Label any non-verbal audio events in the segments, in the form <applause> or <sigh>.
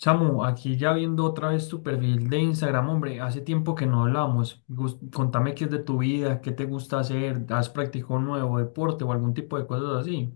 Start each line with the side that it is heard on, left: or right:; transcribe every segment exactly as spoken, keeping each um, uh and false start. left: Samu, aquí ya viendo otra vez tu perfil de Instagram, hombre, hace tiempo que no hablamos. Gus- Contame qué es de tu vida, qué te gusta hacer, has practicado un nuevo deporte o algún tipo de cosas así.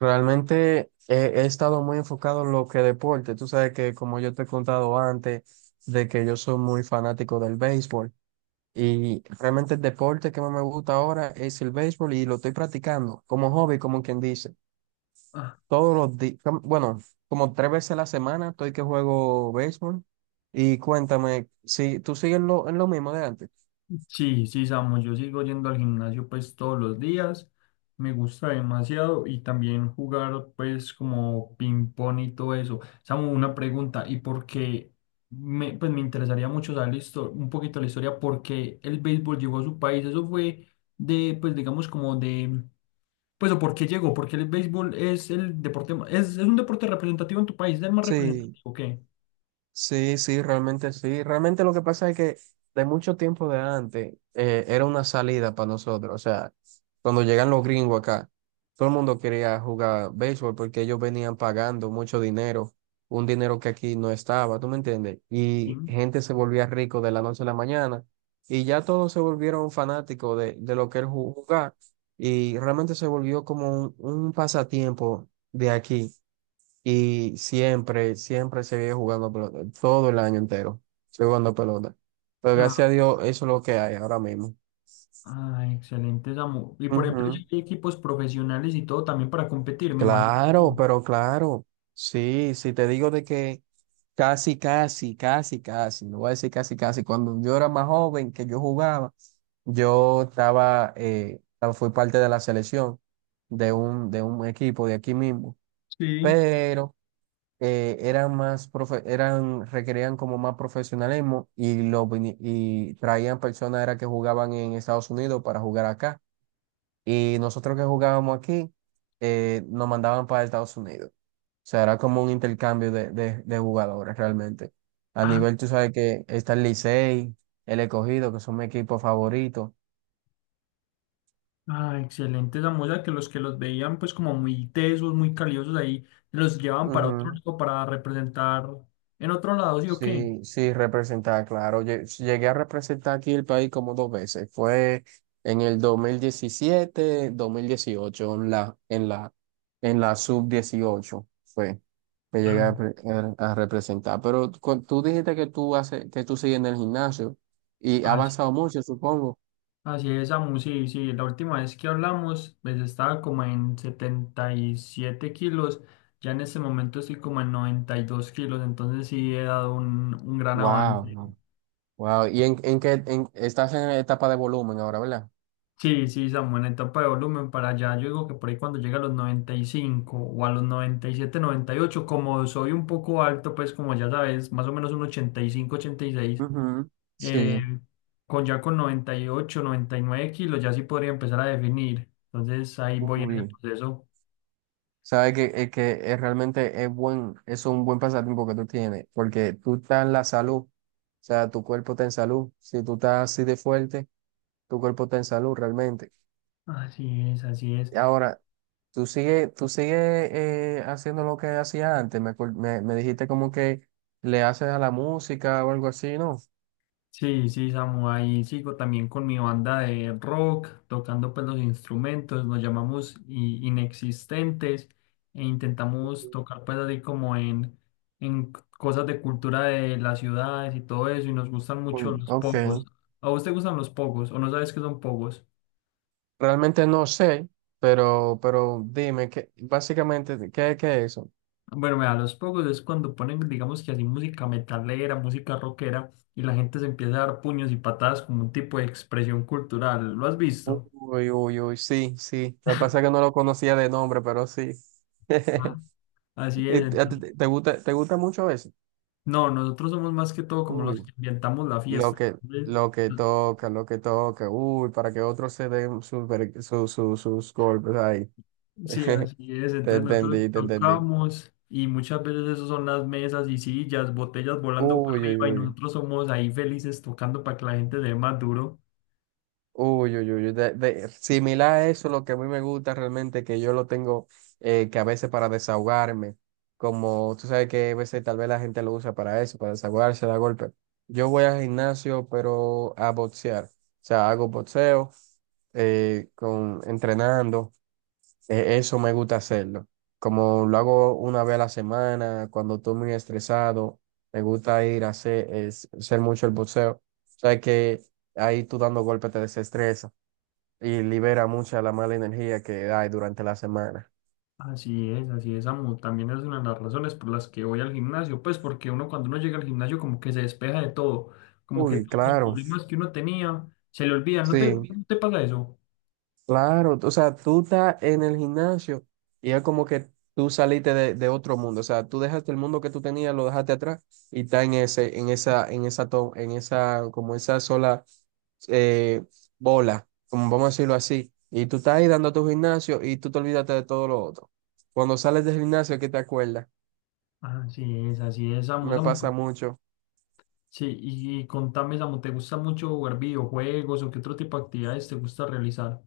right: Realmente he, he estado muy enfocado en lo que deporte. Tú sabes que, como yo te he contado antes, de que yo soy muy fanático del béisbol y realmente el deporte que más me gusta ahora es el béisbol y lo estoy practicando como hobby, como quien dice.
left: Ah,
right: Todos los días, bueno, como tres veces a la semana estoy que juego béisbol. Y cuéntame, ¿si tú sigues lo, en lo mismo de antes?
left: sí, sí, Samu, yo sigo yendo al gimnasio pues todos los días, me gusta demasiado y también jugar pues como ping pong y todo eso. Samu, una pregunta, ¿y por qué? Me, pues me interesaría mucho saber la histo- un poquito la historia, por qué el béisbol llegó a su país, eso fue de, pues digamos como de. Pues o por qué llegó, porque el béisbol es el deporte, ma- es, es un deporte representativo en tu país, es el más
right: Sí.
left: representativo, ¿qué?
right: Sí, sí, realmente sí. Realmente lo que pasa es que de mucho tiempo de antes eh, era una salida para nosotros. O sea, cuando llegan los gringos acá, todo el mundo quería jugar béisbol porque ellos venían pagando mucho dinero, un dinero que aquí no estaba, ¿tú me entiendes?
left: Sí.
right: Y gente se volvía rico de la noche a la mañana y ya todos se volvieron fanáticos de, de lo que era ju- jugar, y realmente se volvió como un, un pasatiempo de aquí. Y siempre, siempre seguí jugando pelota, todo el año entero, seguí jugando pelota. Pero
left: Ah,
right: gracias a Dios, eso es lo que hay ahora mismo.
left: ah, excelente, Samu. Y por ejemplo, ya
right: Ujú.
left: hay equipos profesionales y todo también para competir, me imagino. Sí.
right: Claro, pero claro, sí, sí, te digo de que casi, casi, casi, casi, no voy a decir casi, casi, cuando yo era más joven que yo jugaba, yo estaba, eh, fui parte de la selección de un, de un equipo de aquí mismo,
left: Sí.
right: pero eh, eran más profe- eran requerían como más profesionalismo, y lo vini- y traían personas era que jugaban en Estados Unidos para jugar acá, y nosotros que jugábamos aquí eh, nos mandaban para Estados Unidos. O sea, era como un intercambio de, de, de jugadores realmente. A
left: Ah,
right: nivel, tú sabes que está el Licey, el Escogido, que son mis equipos favoritos.
left: ah, excelente, Samu. O sea, que los que los veían pues como muy tesos, muy caliosos ahí, los llevaban para otro lado, para representar en otro lado, ¿sí o qué?
right: Sí, sí, representar, claro. Lle- Llegué a representar aquí el país como dos veces. Fue en el dos dos mil diecisiete, dos mil dieciocho, en la, en la, en la sub dieciocho, fue que llegué a, pre- a- a representar. Pero cu- tú dijiste que tú haces, que tú sigues en el gimnasio y ha
left: Ah,
right: avanzado mucho, supongo.
left: así es, Samu, sí, sí, la última vez que hablamos, pues estaba como en setenta y siete kilos, ya en este momento estoy como en noventa y dos kilos, entonces sí he dado un, un gran
right: Wow.
left: avance.
right: No, wow. ¿Y en, en qué en- estás en etapa de volumen ahora, verdad?
left: Sí, sí, Samu, en etapa de volumen para allá, yo digo que por ahí cuando llega a los noventa y cinco o a los noventa noventa y siete noventa y ocho como soy un poco alto, pues como ya sabes, más o menos un ochenta y cinco, ochenta y seis,
right: Ujú.
left: eh,
right: Sí.
left: con ya con noventa noventa y ocho noventa y nueve kilos ya sí podría empezar a definir, entonces ahí voy en ese
right: Uy.
left: proceso.
right: Sabes que, es que es realmente es buen, es un buen pasatiempo que tú tienes, porque tú estás en la salud. O sea, tu cuerpo está en salud. Si tú estás así de fuerte, tu cuerpo está en salud realmente.
left: Así es, así es.
right: Ahora, tú sigues, tú sigues eh, haciendo lo que hacías antes. Me, acuer- me, me dijiste como que le haces a la música o algo así, ¿no?
left: Sí, sí, Samu, ahí sigo también con mi banda de rock, tocando pues los instrumentos, nos llamamos i- inexistentes e intentamos tocar pues así como en, en c- cosas de cultura de las ciudades y todo eso, y nos gustan mucho
right: Mm,
left: los
right: ok,
left: pogos. ¿A vos te gustan los pogos o no sabes qué son pogos?
right: realmente no sé, pero, pero dime, ¿qué, básicamente, ¿qué, qué es eso?
left: Bueno, mira, los pogos es cuando ponen, digamos que así, música metalera, música rockera, y la gente se empieza a dar puños y patadas como un tipo de expresión cultural. ¿Lo has visto?
right: Uy, uy, uy, sí, sí. Lo que pasa es que no lo conocía de nombre, pero sí. <laughs>
left: Así
right: ¿Y
left: es.
right: ¿Te, te- te gusta, te gusta mucho eso?
left: No, nosotros somos más que todo como los
right: Uy,
left: que inventamos la
right: lo
left: fiesta.
right: que,
left: Entonces,
right: lo que
left: no.
right: toca, lo que toca, uy, para que otros se den sus, ver- su- su- sus golpes ahí.
left: Sí,
right: <laughs>
left: así es.
right: Te
left: Entonces nosotros
right: entendí, te entendí.
left: tocamos y muchas veces eso son las mesas y sillas, botellas volando para
right: Uy, uy,
left: arriba y
right: uy.
left: nosotros somos ahí felices tocando para que la gente le dé más duro.
right: Uy, uy, uy, de- de- similar a eso, lo que a mí me gusta realmente, que yo lo tengo, eh, que a veces, para desahogarme, como tú sabes que a veces tal vez la gente lo usa para eso, para desahogarse, da golpe. Yo voy al gimnasio, pero a boxear. O sea, hago boxeo, eh, con, entrenando, eh, eso me gusta hacerlo. Como lo hago una vez a la semana, cuando estoy muy estresado, me gusta ir a hacer, es- hacer mucho el boxeo. O sea que ahí, tú dando golpes, te desestresa y libera mucha la mala energía que hay durante la semana.
left: Así es, así es, amo. También es una de las razones por las que voy al gimnasio, pues porque uno cuando uno llega al gimnasio como que se despeja de todo, como que
right: Uy,
left: todos los
right: claro,
left: problemas que uno tenía se le olvidan. ¿No te,
right: sí,
left: no te pasa eso?
right: claro. O sea, tú estás en el gimnasio y es como que tú saliste de, de otro mundo. O sea, tú dejaste el mundo que tú tenías, lo dejaste atrás y está en ese, en esa, en esa, to- en esa, como esa sola eh, bola, como vamos a decirlo así. Y tú estás ahí dando tu gimnasio y tú te olvidaste de todo lo otro. Cuando sales del gimnasio, ¿qué te acuerdas?
left: Así es, así es, Samu,
right: Me
left: Samu.
right: pasa mucho.
left: Sí, y, y contame, Samu, ¿te gusta mucho jugar videojuegos o qué otro tipo de actividades te gusta realizar?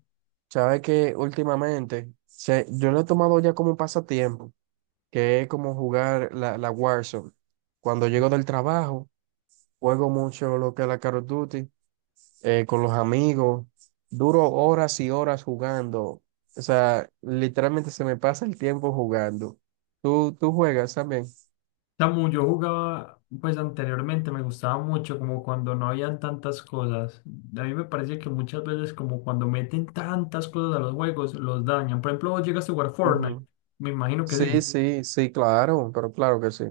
right: Sabes que últimamente se- yo lo he tomado ya como un pasatiempo, que es como jugar la, la Warzone. Cuando llego del trabajo, juego mucho lo que es la Call of Duty eh, con los amigos. Duro horas y horas jugando. O sea, literalmente se me pasa el tiempo jugando. ¿Tú, tú juegas también?
left: Samu, yo jugaba, pues anteriormente me gustaba mucho, como cuando no habían tantas cosas. A mí me parece que muchas veces, como cuando meten tantas cosas a los juegos, los dañan. Por ejemplo, vos llegaste a jugar Fortnite,
right: Ujú.
left: me imagino que
right: Sí,
left: sí.
right: sí, sí, claro, pero claro que sí.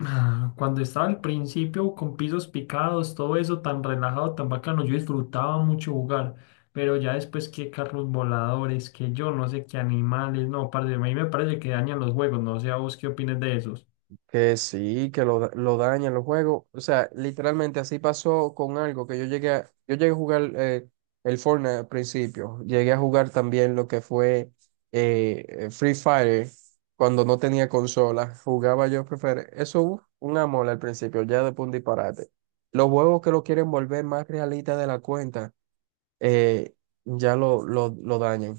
left: Ah, cuando estaba al principio con pisos picados, todo eso tan relajado, tan bacano, yo disfrutaba mucho jugar, pero ya después que carros voladores, que yo no sé qué animales, no, parce, a mí me parece que dañan los juegos, no sé a vos qué opines de esos.
right: Que sí, que lo, da- lo dañan los juegos. O sea, literalmente así pasó con algo que yo llegué a, yo llegué a jugar, eh, el Fortnite al principio. Llegué a jugar también lo que fue eh, eh, Free Fire cuando no tenía consola. Jugaba yo Free Fire. Eso, uf, un amor al principio, ya después un disparate. Los juegos que lo quieren volver más realista de la cuenta, eh, ya lo, lo, lo dañan.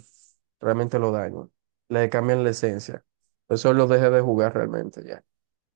right: Realmente lo dañan. Le cambian la esencia. Eso lo dejé de jugar realmente ya.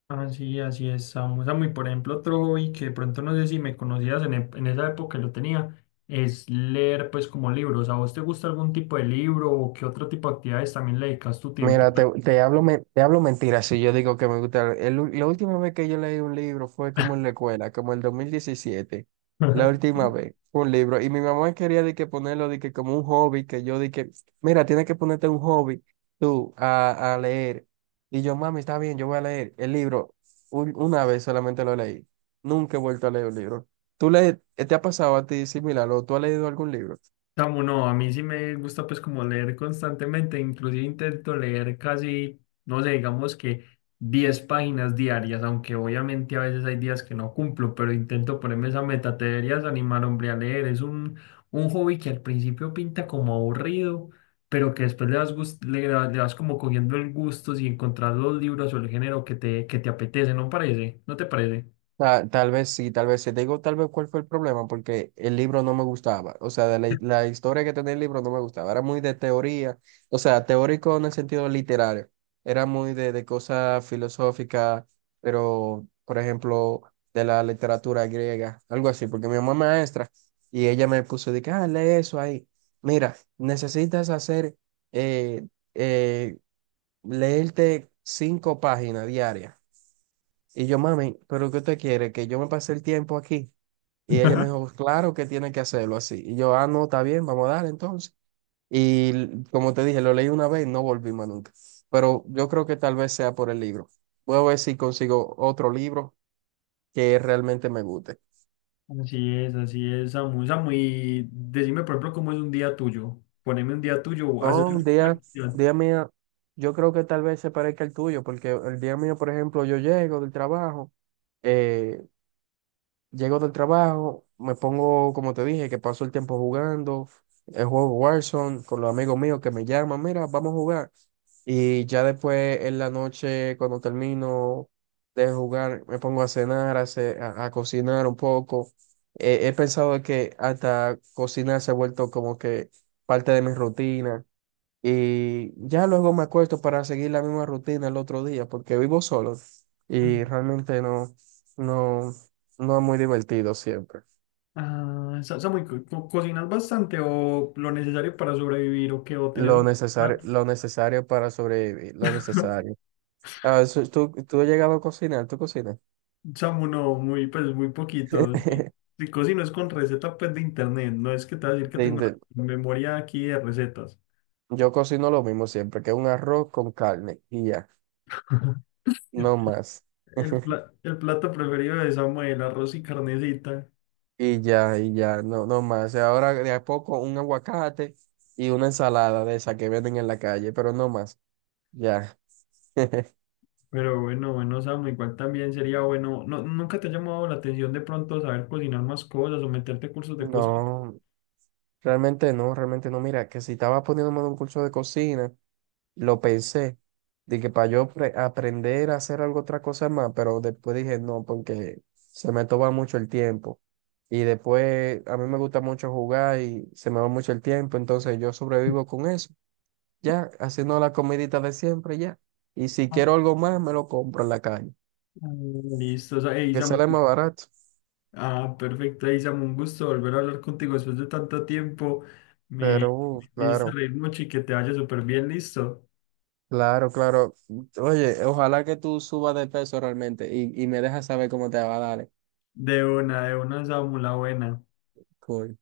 left: Así, así es, Samu. Samu, y por ejemplo, otro hobby que de pronto no sé si me conocías en, e- en esa época que lo tenía, es leer pues como libros. ¿A vos te gusta algún tipo de libro o qué otro tipo de actividades también le dedicas tu tiempo?
right: Mira, te, te hablo, men- te hablo mentiras si yo digo que me gusta. El, u- la última vez que yo leí un libro fue como en la escuela, como el dos mil diecisiete. La
left: <laughs>
right: última vez fue un libro. Y mi mamá quería de que ponerlo de que como un hobby, que yo dije, mira, tienes que ponerte un hobby tú a, a leer. Y yo, mami, está bien, yo voy a leer el libro. Un- una vez solamente lo leí. Nunca he vuelto a leer un libro. ¿Tú le, te ha pasado a ti similar, o tú has leído algún libro?
left: Samu, no, a mí sí me gusta pues como leer constantemente, inclusive intento leer casi, no sé, digamos que diez páginas diarias, aunque obviamente a veces hay días que no cumplo, pero intento ponerme esa meta, te deberías animar, hombre, a leer, es un, un hobby que al principio pinta como aburrido, pero que después le vas, gust- le, le vas como cogiendo el gusto si encontrar los libros o el género que te, que te apetece, ¿no parece? ¿No te parece?
right: Ta- Tal, vez sí, tal vez sí. Te digo tal vez cuál fue el problema, porque el libro no me gustaba. O sea, de la, la historia que tenía el libro no me gustaba. Era muy de teoría, o sea, teórico en el sentido literario. Era muy de, de cosas filosóficas, pero, por ejemplo, de la literatura griega, algo así, porque mi mamá es maestra y ella me puso de que, ah, lee eso ahí. Mira, necesitas hacer, eh, eh, leerte cinco páginas diarias. Y yo, mami, ¿pero qué usted quiere? ¿Que yo me pase el tiempo aquí? Y ella me dijo, claro que tiene que hacerlo así. Y yo, ah, no, está bien, vamos a dar entonces. Y l- como te dije, lo leí una vez y no volví más nunca. Pero yo creo que tal vez sea por el libro. Voy a ver si consigo otro libro que realmente me guste.
left: Así es, así es, Samu. Samu, y decime, por ejemplo, cómo es un día tuyo. Poneme un día tuyo, o ¿haces
right: No, un
left: alguna
right: día,
left: actividad?
right: día mía, yo creo que tal vez se parezca al tuyo, porque el día mío, por ejemplo, yo llego del trabajo. eh, Llego del trabajo, me pongo, como te dije, que paso el tiempo jugando el juego Warzone con los amigos míos, que me llaman, mira, vamos a jugar. Y ya después, en la noche, cuando termino de jugar, me pongo a cenar, a, ce- a- a cocinar un poco. Eh, he pensado de que hasta cocinar se ha vuelto como que parte de mi rutina. Y ya luego me acuesto para seguir la misma rutina el otro día, porque vivo solo
left: Ah,
right: y realmente no, no, no es muy divertido siempre.
left: ah, Sa- Samu, ¿y co- co- cocinas bastante o lo necesario para sobrevivir o qué? ¿O tenés
right: Lo
left: un
right: necesario,
left: plato?
right: lo necesario para sobrevivir, lo necesario.
left: <laughs>
right: Ah, eso- ¿tú, tú has llegado a cocinar? ¿Tú cocinas?
left: Samu, no, muy, pues muy poquito. Sí.
right: <laughs>
left: Si cocino es con recetas pues, de internet, no es que te voy a decir que
right: De
left: tengo la
right: inte-
left: memoria aquí de recetas.
right: Yo cocino lo mismo siempre, que un arroz con carne y ya,
left: <laughs>
right: no más.
left: El,
right: <laughs>
left: pla- el plato preferido de Samu, el arroz y carnecita.
right: Y ya, y ya, no, no más. Ahora, de a poco, un aguacate y una ensalada de esa que venden en la calle, pero no más. Ya. <laughs>
left: Pero bueno, bueno, Samu, igual también sería bueno. No, ¿nunca te ha llamado la atención de pronto saber cocinar más cosas o meterte a cursos de cocina?
right: No, realmente no, realmente no. Mira, que si estaba poniéndome en un curso de cocina, lo pensé, de que para yo pre- aprender a hacer algo, otra cosa más, pero después dije no, porque se me toma mucho el tiempo. Y después a mí me gusta mucho jugar y se me va mucho el tiempo, entonces yo sobrevivo con eso, ya, haciendo la comidita de siempre, ya. Y si
left: Ah,
right: quiero algo más, me lo compro en la calle,
left: listo, o sea, ey,
right: que
left: Samu,
right: sale más barato.
left: ah, perfecto, ey, Samu, un gusto volver a hablar contigo después de tanto tiempo.
right: Pero,
left: Me,
right: uh,
left: me hice
right: claro.
left: reír mucho y que te vaya súper bien, listo.
right: Claro, claro. Oye, ojalá que tú subas de peso realmente y, y me dejas saber cómo te va, dale.
left: De una, de una, Samu, la buena.
right: Cool.